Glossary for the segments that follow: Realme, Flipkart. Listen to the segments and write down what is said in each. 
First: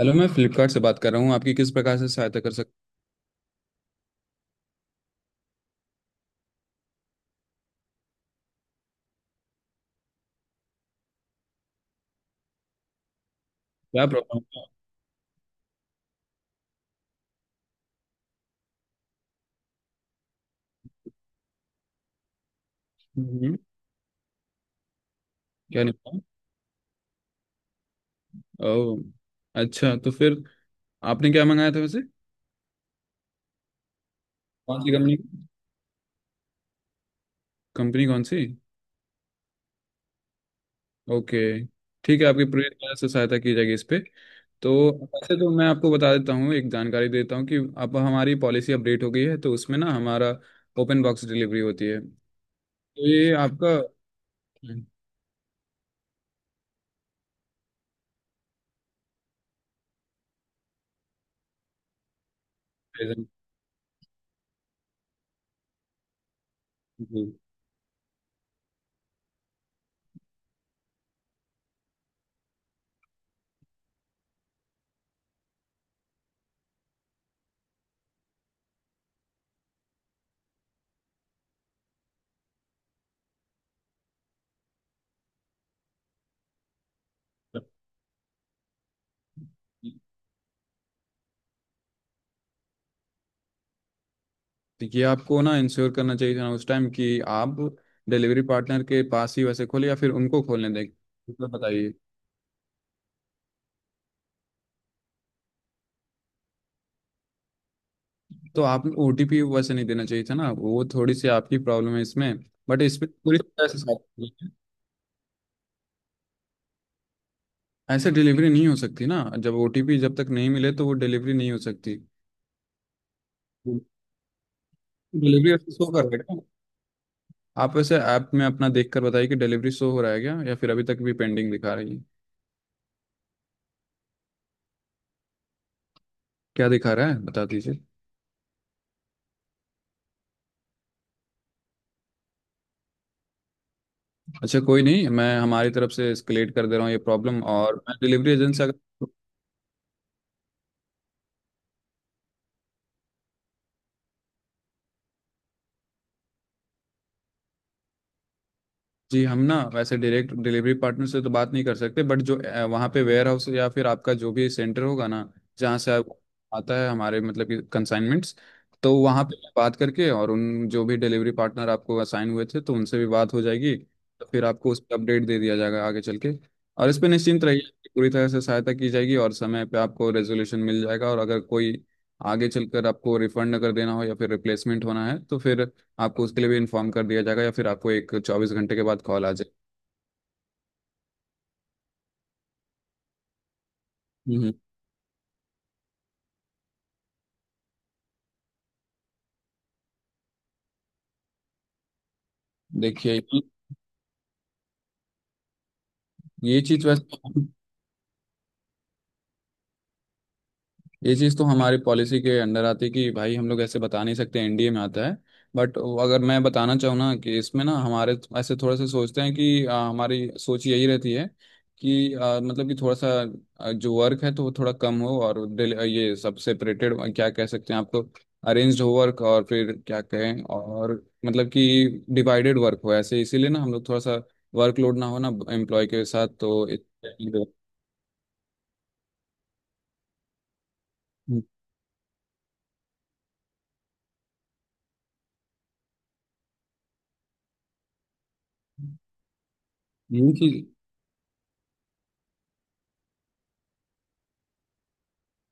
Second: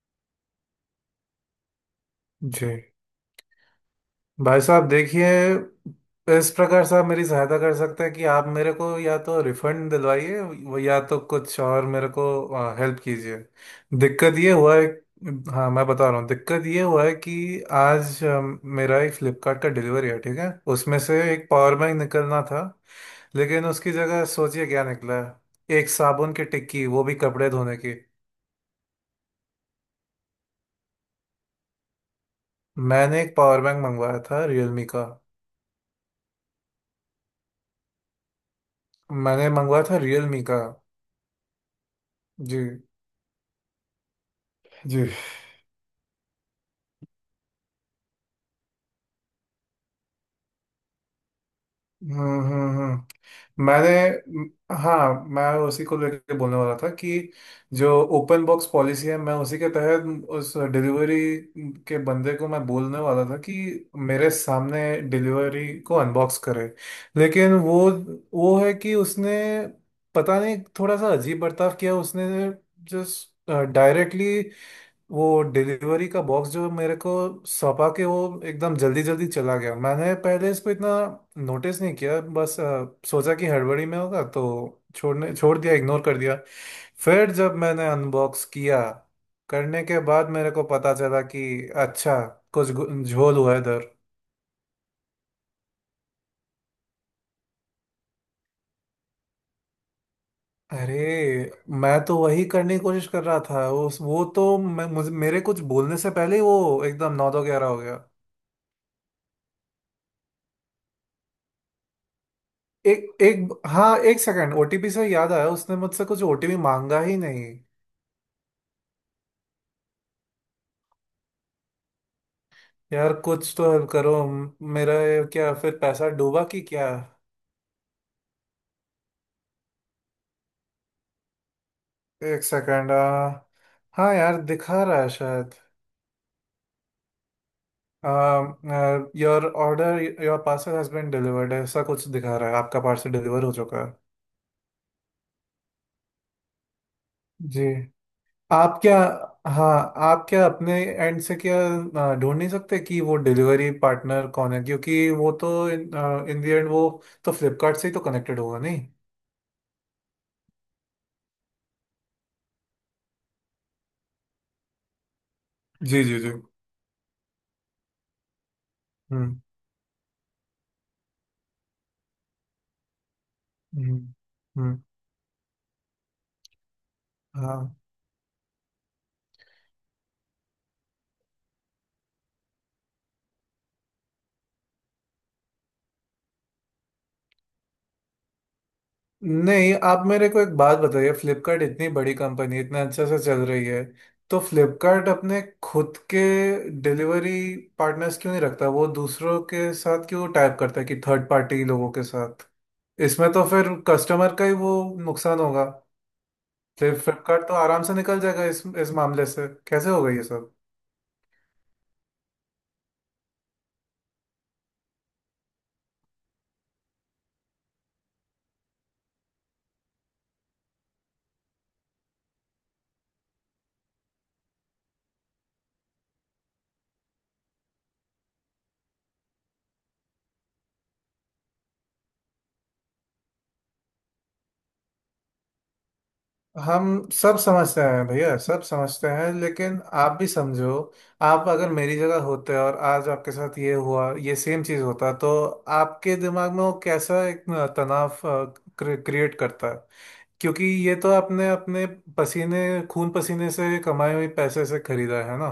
Hello, मैं फ्लिपकार्ट से बात कर रहा हूँ, आपकी किस प्रकार से सहायता कर जी। सकता। भाई साहब देखिए, इस प्रकार से आप मेरी सहायता कर सकते हैं कि आप मेरे को या तो रिफंड दिलवाइए, वो या तो कुछ और मेरे को हेल्प कीजिए। क्या दिक्कत प्रॉब्लम ये है? हुआ है, हाँ मैं बता रहा हूँ, दिक्कत ये हुआ है कि आज मेरा एक फ्लिपकार्ट का डिलीवरी है, ठीक है, उसमें से एक पावर बैंक निकलना था, हम्म। लेकिन उसकी जगह सोचिए क्या निकला है, क्या एक निपटा। साबुन की टिक्की, वो भी कपड़े धोने की। ओ। अच्छा, तो फिर आपने क्या मंगाया था वैसे? मैंने एक पावर बैंक मंगवाया था कौन रियलमी सी का। कंपनी? कंपनी कौन सी? मैंने मंगवाया था रियलमी का। ओके। ठीक है, आपकी जी। पूरी तरह से सहायता की जाएगी इस पे। तो जी। वैसे तो मैं आपको बता देता हूँ, एक जानकारी देता हूँ कि अब हमारी पॉलिसी अपडेट हो गई है तो उसमें ना हमारा ओपन बॉक्स डिलीवरी होती है। तो हम्म हम्म हम्म। ये आपका। मैंने हाँ, मैं उसी को लेकर बोलने वाला था कि जो ओपन बॉक्स पॉलिसी है, मैं उसी के तहत उस डिलीवरी के बंदे को मैं बोलने वाला था कि मेरे सामने डिलीवरी को अनबॉक्स करे। लेकिन वो है कि उसने, पता नहीं, थोड़ा सा अजीब बर्ताव किया उसने। जस्ट डायरेक्टली वो डिलीवरी का बॉक्स जो मेरे को सौंपा के वो एकदम जल्दी जल्दी चला गया। मैंने पहले इसको इतना नोटिस नहीं किया, बस सोचा कि हड़बड़ी में होगा तो छोड़ दिया, इग्नोर कर दिया। फिर जब मैंने अनबॉक्स किया, करने जी। के बाद मेरे को पता चला कि अच्छा, कुछ झोल हुआ है इधर। तो ये आपको ना इंश्योर करना चाहिए था ना उस टाइम कि आप डिलीवरी पार्टनर के पास ही वैसे खोले या फिर उनको खोलने दें। अरे, मतलब मैं बताइए। तो वही करने की कोशिश कर रहा था, उस वो तो मैं मुझे मेरे कुछ बोलने से पहले ही वो एकदम नौ दो ग्यारह हो गया। तो आप ओटीपी वैसे नहीं देना चाहिए था ना, वो थोड़ी सी आपकी प्रॉब्लम है इसमें। बट इस पे एक पूरी एक तरह से साथ हाँ एक नहीं है। सेकंड, ओटीपी से याद आया, उसने मुझसे कुछ ओटीपी मांगा ही नहीं। ऐसे डिलीवरी नहीं हो सकती ना, जब ओटीपी जब तक नहीं मिले तो वो डिलीवरी नहीं हो सकती। यार कुछ तो हेल्प करो, मेरा ये क्या डिलीवरी फिर शो कर पैसा रहा है क्या? डूबा कि क्या। आप वैसे ऐप में अपना देख कर बताइए कि डिलीवरी शो हो रहा है क्या या फिर अभी तक भी पेंडिंग दिखा रही है। एक सेकंड। हाँ यार दिखा रहा है शायद। क्या दिखा रहा है बता दीजिए। Your order, your parcel has been delivered, ऐसा कुछ दिखा रहा है, आपका पार्सल डिलीवर हो चुका है। अच्छा, कोई नहीं, मैं हमारी तरफ से एस्केलेट कर दे रहा हूँ ये प्रॉब्लम, जी। और मैं डिलीवरी एजेंट से आप क्या अगर। हाँ, आप क्या अपने एंड से क्या ढूंढ नहीं सकते कि वो डिलीवरी पार्टनर कौन है? क्योंकि वो तो इन द एंड वो तो फ्लिपकार्ट से ही तो कनेक्टेड होगा नहीं। जी। हम ना वैसे डायरेक्ट डिलीवरी पार्टनर से तो बात नहीं कर सकते, बट जो वहाँ पे वेयर हाउस या फिर आपका जो भी सेंटर होगा ना, जहाँ से जी जी जी। आता है हमारे मतलब कि कंसाइनमेंट्स, तो वहाँ पे हम्म मैं बात करके, और उन जो भी डिलीवरी पार्टनर आपको असाइन हुए थे तो उनसे भी बात हो जाएगी, हम्म तो फिर आपको हम्म, उस पर अपडेट दे दिया जाएगा आगे चल के। और इस पे निश्चिंत रहिए हाँ। कि पूरी तरह से सहायता की जाएगी और समय पे आपको रेजोल्यूशन मिल जाएगा, और अगर कोई आगे चलकर आपको रिफंड अगर देना हो या फिर रिप्लेसमेंट होना है तो फिर आपको उसके लिए भी इन्फॉर्म कर दिया जाएगा, या फिर आपको एक 24 घंटे के बाद कॉल आ जाए। नहीं आप मेरे को एक बात बताइए, फ्लिपकार्ट इतनी बड़ी कंपनी इतना अच्छे से चल रही है, तो हम्म। फ्लिपकार्ट अपने खुद के डिलीवरी पार्टनर्स क्यों नहीं रखता? वो दूसरों के साथ क्यों टाइप करता है कि थर्ड पार्टी लोगों के साथ? देखिए। इसमें तो फिर कस्टमर का ही वो नुकसान होगा, ये चीज फिर वैसे। फ्लिपकार्ट तो आराम से निकल जाएगा इस मामले से। कैसे होगा ये सब? ये चीज़ तो हमारी पॉलिसी के अंडर आती है कि भाई, हम लोग ऐसे बता नहीं सकते, एनडीए में आता है। बट अगर मैं बताना चाहूँ ना कि इसमें ना हमारे ऐसे थोड़ा सा सोचते हैं कि हमारी सोच यही रहती है कि मतलब कि थोड़ा सा जो वर्क है तो वो थोड़ा कम हो, और ये सब सेपरेटेड क्या कह सकते हैं आपको अरेंज्ड हो वर्क, और फिर क्या कहें, और मतलब कि डिवाइडेड वर्क हो ऐसे, इसीलिए ना हम लोग थोड़ा सा वर्कलोड ना हो ना एम्प्लॉय के साथ तो हम सब समझते हैं भैया, सब समझते हैं, लेकिन आप भी समझो। आप अगर मेरी जगह होते और आज आपके साथ ये हुआ, ये सेम चीज होता, तो आपके दिमाग में वो कैसा एक तनाव क्रिएट करता है। ये चीज। क्योंकि ये तो आपने अपने पसीने, खून पसीने से कमाए हुए पैसे से खरीदा है ना।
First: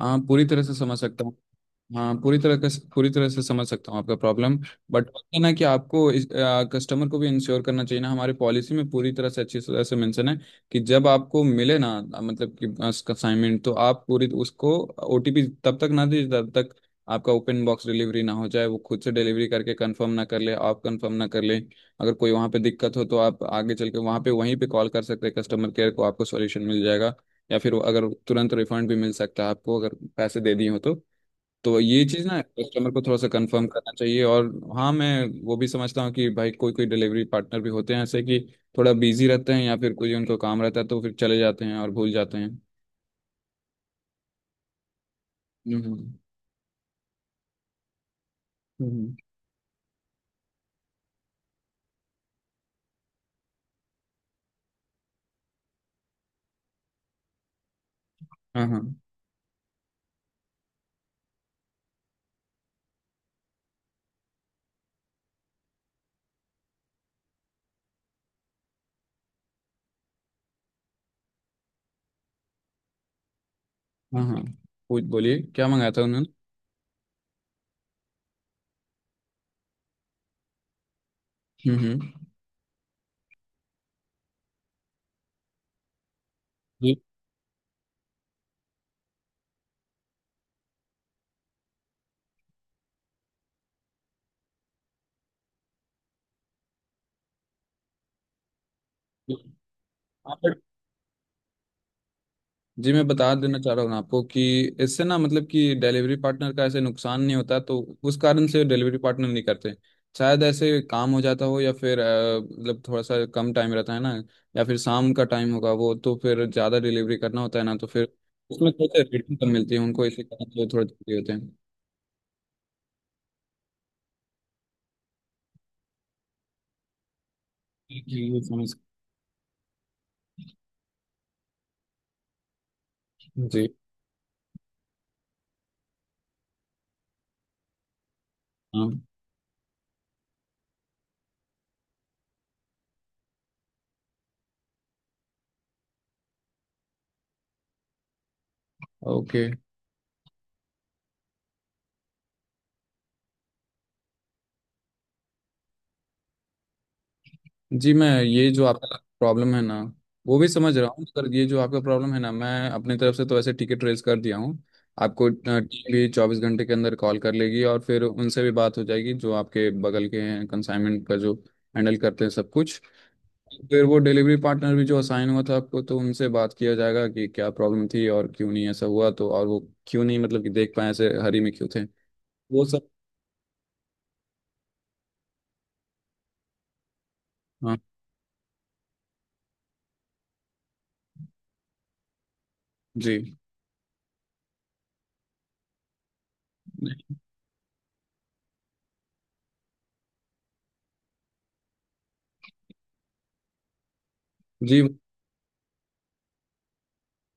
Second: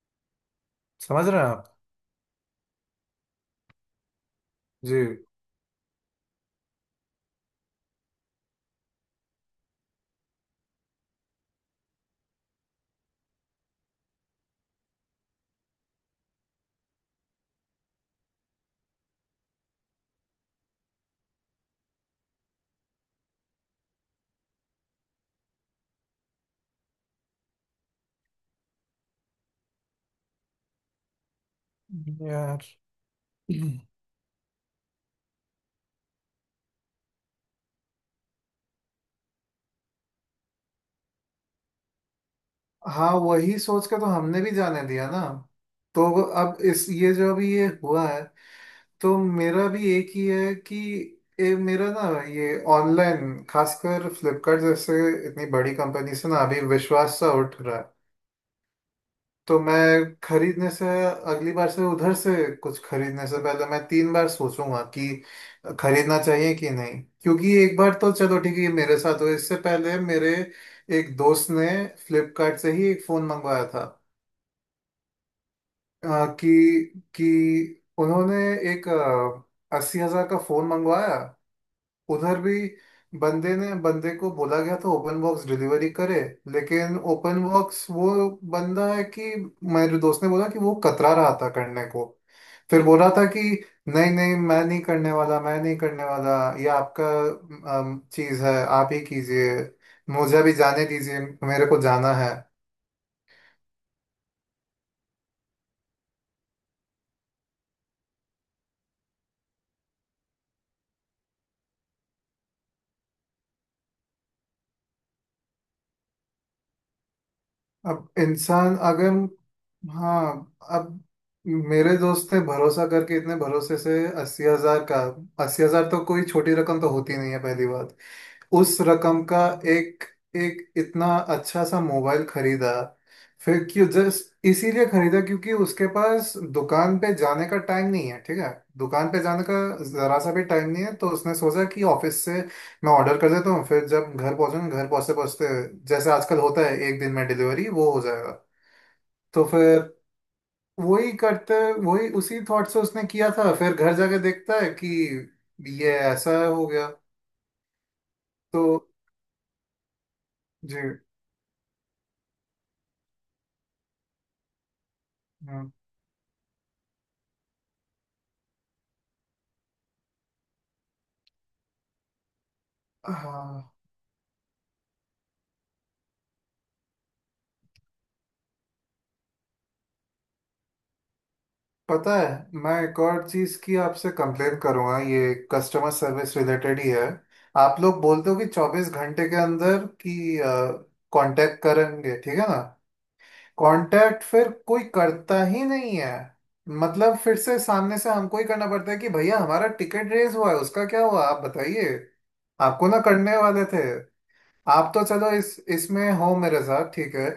हाँ, पूरी तरह से समझ सकता समझ हूँ। रहे हैं आप? हाँ पूरी तरह का, पूरी तरह से समझ सकता हूँ आपका प्रॉब्लम। जी। बट है ना कि आपको इस कस्टमर को भी इंश्योर करना चाहिए ना, हमारे पॉलिसी में पूरी तरह से अच्छी तरह से मेंशन है कि जब आपको मिले ना मतलब कि असाइनमेंट, तो आप पूरी उसको ओटीपी तब तक ना दीजिए तब तक आपका ओपन बॉक्स डिलीवरी ना हो जाए, वो खुद से डिलीवरी करके कंफर्म ना कर ले, आप कंफर्म ना कर ले। अगर कोई वहाँ पे दिक्कत हो तो आप आगे चल के वहाँ पे वहीं पे कॉल कर सकते हैं कस्टमर केयर को, आपको सॉल्यूशन मिल जाएगा। या फिर अगर तुरंत रिफंड भी मिल सकता है आपको अगर पैसे दे दिए हो तो। तो ये चीज़ ना यार, कस्टमर को थोड़ा सा कंफर्म करना चाहिए, और हाँ, मैं वो भी समझता हूँ कि भाई कोई कोई डिलीवरी पार्टनर भी होते हैं ऐसे कि थोड़ा बिजी रहते हैं या फिर कोई उनको काम रहता है तो फिर चले जाते हैं और भूल जाते हैं। हाँ वही सोच के तो हमने भी जाने दिया ना। तो हम्म। अब इस ये जो अभी ये हुआ है, हम्म। तो मेरा भी एक ही है कि ये मेरा ना ये ऑनलाइन, खासकर फ्लिपकार्ट जैसे इतनी बड़ी कंपनी से ना अभी विश्वास सा उठ रहा है। हाँ, हाँ। तो मैं खरीदने से अगली बार से उधर से कुछ खरीदने से पहले मैं तीन बार सोचूंगा कि खरीदना चाहिए कि नहीं, क्योंकि एक बार तो चलो ठीक है ये मेरे साथ हुआ। इससे पहले मेरे एक दोस्त ने फ्लिपकार्ट से ही एक फ़ोन मंगवाया था। हाँ, हाँ। पूछ बोलिए क्या मंगाया था अ, उन्होंने? कि उन्होंने एक 80 हज़ार का फ़ोन मंगवाया। हम्म। हम्म। उधर भी बंदे को बोला गया था ओपन बॉक्स डिलीवरी करे, लेकिन ओपन बॉक्स वो बंदा है कि, मेरे दोस्त ने बोला कि वो कतरा रहा था करने को। फिर बोल रहा था कि नहीं नहीं मैं नहीं करने वाला, मैं नहीं करने वाला, ये आपका चीज़ है, आप ही ये- कीजिए, मुझे भी जाने दीजिए, मेरे को जाना है। जी, मैं बता देना चाह रहा हूँ आपको कि इससे ना मतलब कि डिलीवरी पार्टनर का ऐसे नुकसान नहीं होता तो उस कारण से डिलीवरी पार्टनर नहीं करते, शायद ऐसे काम हो जाता हो, या फिर मतलब थोड़ा सा कम टाइम रहता है ना, या फिर शाम का टाइम होगा वो तो फिर ज़्यादा डिलीवरी करना होता है ना, तो फिर अब उसमें इंसान थोड़ी सी अगर, रेटिंग कम मिलती है उनको, इसी कारण हाँ से थोड़े अब, जल्दी होते हैं। मेरे दोस्त ने भरोसा करके इतने भरोसे से 80 हज़ार का, 80 हज़ार तो कोई छोटी रकम तो होती नहीं है, पहली बात। जी ये समझ। उस रकम का एक एक इतना अच्छा सा मोबाइल खरीदा। फिर जी। क्यों, जस्ट इसीलिए खरीदा क्योंकि उसके पास दुकान पे जाने का टाइम नहीं है, ठीक है, हाँ। दुकान पे जाने का जरा सा भी टाइम नहीं है, तो उसने सोचा कि ऑफिस से मैं ऑर्डर कर देता हूँ, फिर जब घर पहुँचूंगा, घर पहुँचते पहुँचते, जैसे आजकल होता है एक दिन में डिलीवरी, वो हो जाएगा। ओके। तो फिर वही करते वही उसी थॉट से उसने किया था। फिर घर जाके देखता है कि ये ऐसा हो गया। जी, मैं ये तो जो आपका प्रॉब्लम है ना वो भी समझ जी। रहा हूँ, पर ये जो आपका प्रॉब्लम है ना, मैं अपनी तरफ से तो वैसे टिकट रेज कर दिया हूँ। आपको टीम हम्म, भी 24 घंटे के अंदर कॉल कर लेगी, और फिर उनसे भी बात हो जाएगी जो आपके बगल के हैं कंसाइनमेंट का जो हैंडल करते हैं सब कुछ। हाँ। फिर वो डिलीवरी पार्टनर भी जो असाइन हुआ था आपको, तो उनसे बात किया जाएगा कि क्या प्रॉब्लम थी और क्यों नहीं ऐसा हुआ तो, और वो क्यों नहीं मतलब कि देख पाए ऐसे हरी में क्यों थे पता है, वो मैं सब। एक और चीज़ की आपसे कंप्लेन करूँगा, ये कस्टमर सर्विस रिलेटेड ही है। हाँ। आप लोग बोलते हो कि 24 घंटे के अंदर कि कांटेक्ट करेंगे, ठीक है ना। जी कांटेक्ट फिर कोई करता ही नहीं है, मतलब फिर से सामने से हमको ही करना पड़ता है कि भैया हमारा टिकट रेस हुआ है उसका क्या हुआ, आप बताइए। आपको ना करने वाले थे। जी आप तो चलो इस इसमें हो मेरे साथ, ठीक है,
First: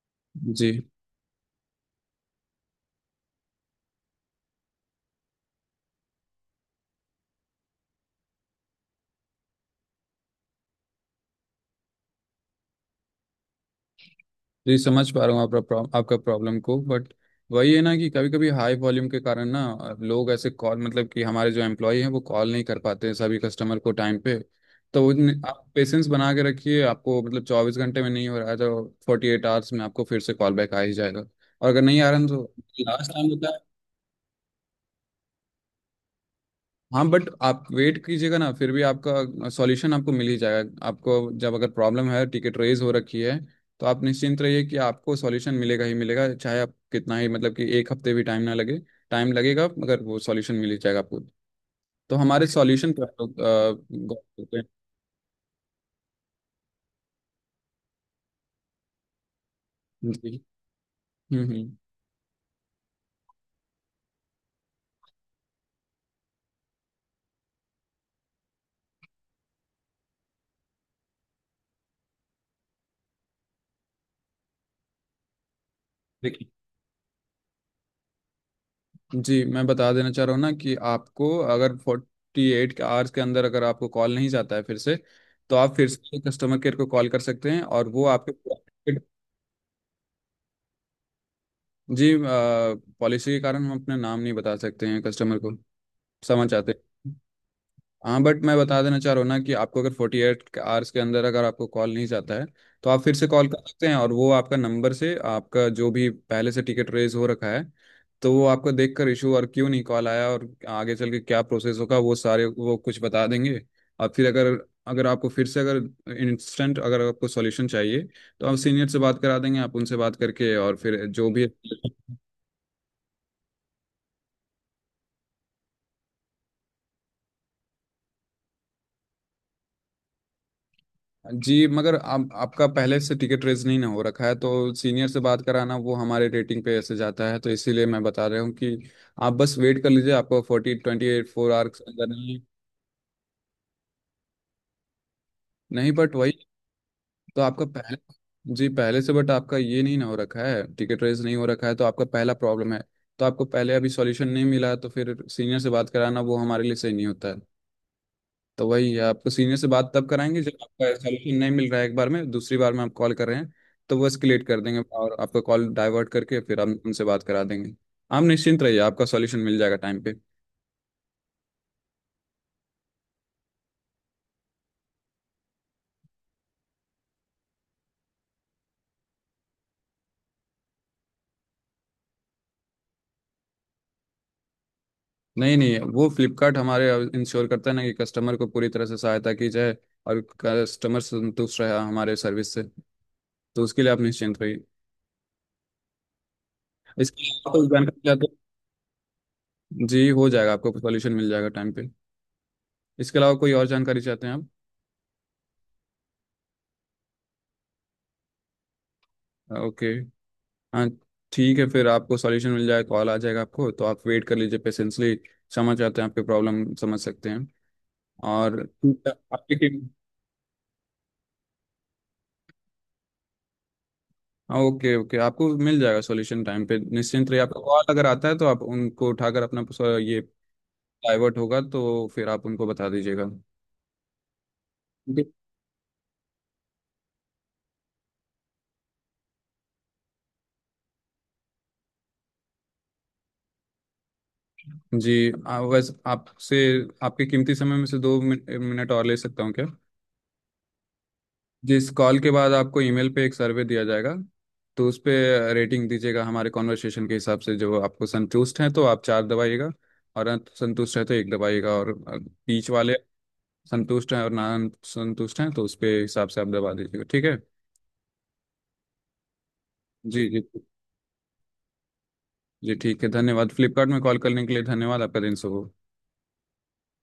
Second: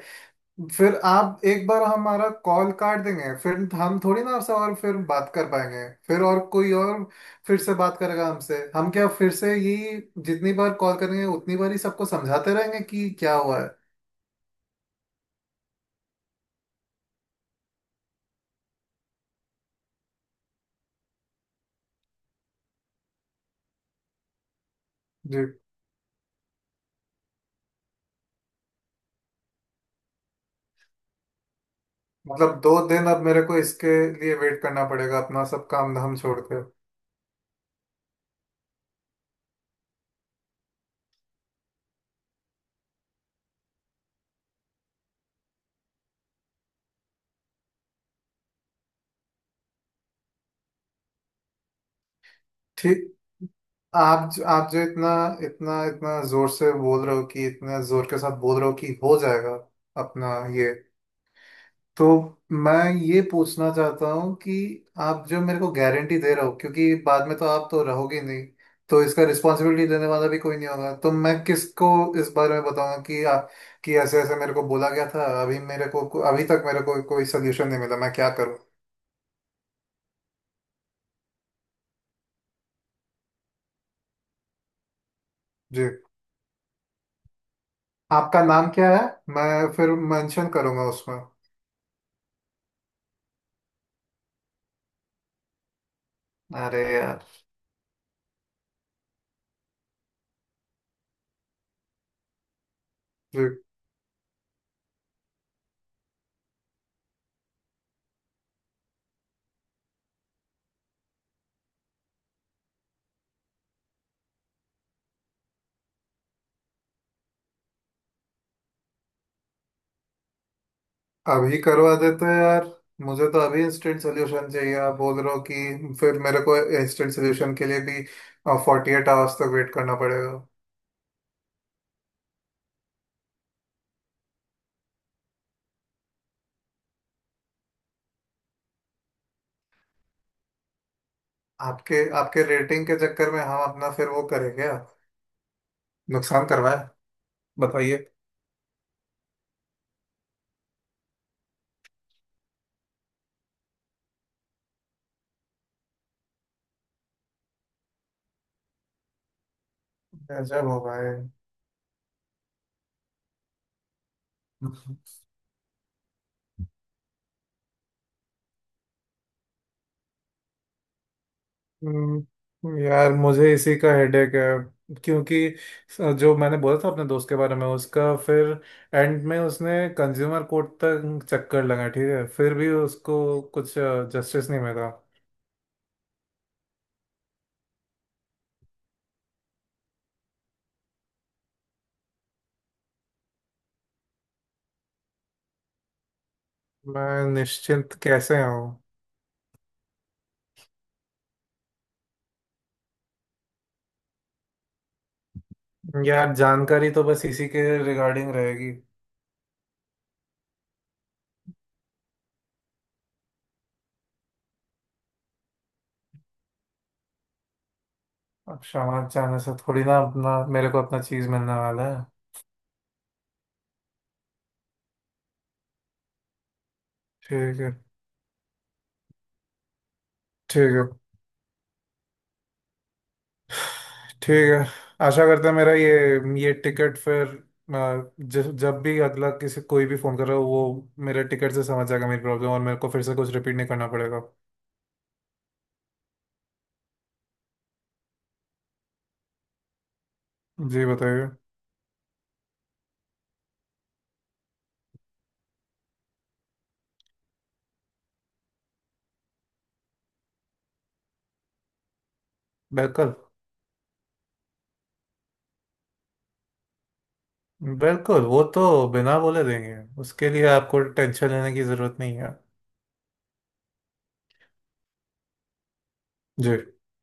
जी। फिर आप एक बार हमारा कॉल काट देंगे, फिर हम थोड़ी ना आपसे और फिर बात कर पाएंगे, फिर और कोई और फिर से बात करेगा हमसे। हम क्या फिर से यही, जितनी बार कॉल करेंगे उतनी बार ही सबको समझाते रहेंगे कि क्या हुआ है। जी, समझ पा रहा हूँ आपका प्रॉब- आपका प्रॉब्लम को, बट वही है ना कि कभी कभी हाई वॉल्यूम के कारण ना लोग ऐसे कॉल, मतलब कि हमारे जो एम्प्लॉय हैं वो कॉल नहीं कर पाते हैं सभी कस्टमर को टाइम पे, तो जी। आप पेशेंस बना के रखिए। आपको मतलब 24 घंटे में नहीं हो रहा है तो 48 आवर्स में आपको फिर से कॉल बैक आ ही जाएगा, और अगर नहीं आ रहा है, तो मतलब 2 दिन लास्ट अब टाइम। मेरे को इसके लिए वेट करना पड़ेगा अपना सब काम धाम छोड़ कर? हाँ, बट आप वेट कीजिएगा ना फिर भी, आपका सॉल्यूशन आपको मिल ही जाएगा। आपको जब अगर प्रॉब्लम है, टिकट रेज हो रखी है, तो आप निश्चिंत रहिए कि आपको सॉल्यूशन मिलेगा ही मिलेगा, चाहे आप कितना ही मतलब कि एक हफ्ते भी टाइम ना लगे, टाइम लगेगा मगर वो सॉल्यूशन मिल ही जाएगा आपको। तो हमारे सॉल्यूशन पे ठीक। आप लोग गौर आप करते जो इतना, इतना जोर से बोल रहे हो कि, इतना जोर के साथ बोल रहे हो कि हो जाएगा हैं। जी। अपना ये, हम्म। हम्म। तो मैं ये पूछना चाहता हूँ कि आप जो मेरे को गारंटी दे रहे हो, क्योंकि बाद में तो आप तो रहोगे नहीं, तो इसका रिस्पॉन्सिबिलिटी लेने वाला भी कोई नहीं होगा। तो मैं किसको इस बारे में बताऊंगा कि ऐसे ऐसे मेरे को बोला गया था, अभी मेरे को अभी देखिए। तक मेरे को कोई सोल्यूशन नहीं मिला, मैं क्या करूँ? जी, मैं बता देना चाह रहा हूँ ना कि आपको अगर 48 आवर्स के अंदर अगर आपको कॉल नहीं जाता है फिर से, तो आप जी फिर से कस्टमर केयर को कॉल कर सकते हैं और वो आपके। आपका नाम क्या है? मैं फिर मेंशन करूंगा उसमें। जी। पॉलिसी के कारण हम अपना नाम नहीं बता सकते हैं कस्टमर को, समझ आते अरे हैं। यार। हाँ, बट मैं बता देना चाह रहा हूँ ना कि आपको अगर फोर्टी एट आवर्स के अंदर अगर आपको कॉल नहीं जाता है, तो आप फिर से जी कॉल कर सकते हैं और वो आपका नंबर से आपका जो भी पहले से टिकट रेज हो रखा है, तो वो आपको देख कर इशू और क्यों नहीं कॉल आया और आगे चल के क्या प्रोसेस होगा, वो सारे वो कुछ बता देंगे। और फिर अगर, अगर आपको फिर से अगर इंस्टेंट अगर आपको सॉल्यूशन चाहिए, तो आप सीनियर से बात करा देंगे, आप उनसे बात करके और फिर जो भी। अभी करवा देते हैं यार, मुझे तो अभी इंस्टेंट सोल्यूशन चाहिए। आप बोल रहे हो कि फिर मेरे को इंस्टेंट सोल्यूशन के लिए भी 48 आवर्स तक वेट करना पड़ेगा? जी मगर आप, आपका पहले से टिकट रेज नहीं ना हो रखा है तो सीनियर से बात कराना वो हमारे रेटिंग पे ऐसे जाता है, तो इसीलिए मैं बता रहा हूँ कि आप बस वेट कर लीजिए, आपको forty twenty eight four hours आपके अंदर नहीं। आपके रेटिंग के चक्कर में हम अपना फिर वो करें क्या, नहीं बट वही, नुकसान करवाए? तो आपका पहले। बताइए। जी पहले से, बट आपका ये नहीं ना हो रखा है, टिकट रेज नहीं हो रखा है तो आपका पहला प्रॉब्लम है, तो आपको पहले अभी सॉल्यूशन नहीं मिला है, तो फिर सीनियर से बात कराना वो हमारे लिए सही नहीं होता है। तो वही आपको सीनियर से बात तब कराएंगे जब गजब हो आपका भाई। सोल्यूशन नहीं मिल रहा है, एक बार में, दूसरी बार में आप कॉल कर रहे हैं, तो वो एस्केलेट कर देंगे और आपका कॉल डाइवर्ट करके फिर हम उनसे बात करा देंगे। आप निश्चिंत रहिए, आपका सॉल्यूशन मिल जाएगा टाइम पे। यार मुझे इसी का हेडेक है, क्योंकि जो मैंने बोला था अपने दोस्त के बारे में, उसका फिर एंड में उसने कंज्यूमर कोर्ट तक चक्कर लगा, ठीक है, फिर भी उसको कुछ जस्टिस नहीं मिला। नहीं नहीं, वो फ्लिपकार्ट हमारे इंश्योर करता है ना कि कस्टमर को पूरी तरह से सहायता की जाए, और कस्टमर संतुष्ट रहा हमारे सर्विस से, तो उसके लिए आप निश्चिंत रहिए। इसके मैं अलावा कोई निश्चिंत जानकारी चाहते कैसे हूँ? हैं? जी हो जाएगा, आपको सॉल्यूशन मिल जाएगा टाइम पे। इसके अलावा कोई और जानकारी चाहते हैं आप? यार जानकारी तो बस इसी के रिगार्डिंग रहेगी। ओके। हाँ। ठीक है फिर, आपको सॉल्यूशन मिल जाए, कॉल आ जाएगा आपको, तो आप वेट कर लीजिए पेशेंसली। क्षमा चाहते हैं, आपकी प्रॉब्लम समझ सकते हैं, और अब क्षमा चाहने से आपकी थोड़ी टीम। ना अपना, मेरे को अपना चीज़ मिलने वाला है। हाँ ओके, ओके, आपको मिल जाएगा सॉल्यूशन टाइम पे, निश्चिंत रहिए। आपका ठीक है। कॉल अगर आता है तो आप उनको उठाकर अपना ये ठीक है। डाइवर्ट होगा तो फिर आप उनको बता दीजिएगा। ठीक है आशा जी। करते हैं मेरा ये टिकट फिर, जब भी अगला किसी कोई भी फोन कर रहा हो, वो मेरे टिकट से समझ जाएगा मेरी प्रॉब्लम और मेरे को फिर से कुछ रिपीट नहीं करना पड़ेगा। जी वैसे आपसे आपके कीमती समय में से दो मिनट और ले सकता हूँ क्या? जी बताइए। जी इस कॉल के बाद आपको ईमेल पे एक सर्वे दिया जाएगा, तो उस पे रेटिंग दीजिएगा हमारे कॉन्वर्सेशन के हिसाब से, जो आपको संतुष्ट हैं तो आप 4 दबाइएगा, और संतुष्ट है तो 1 दबाइएगा, और बीच वाले बिल्कुल। संतुष्ट हैं और ना संतुष्ट हैं तो उस पे हिसाब से आप दबा दीजिएगा, ठीक है। बिल्कुल वो तो बिना बोले देंगे, जी उसके जी। लिए आपको टेंशन लेने की जरूरत नहीं है। जी ठीक है, धन्यवाद। फ्लिपकार्ट में कॉल करने के लिए धन्यवाद, आपका दिन शुभ हो। जी।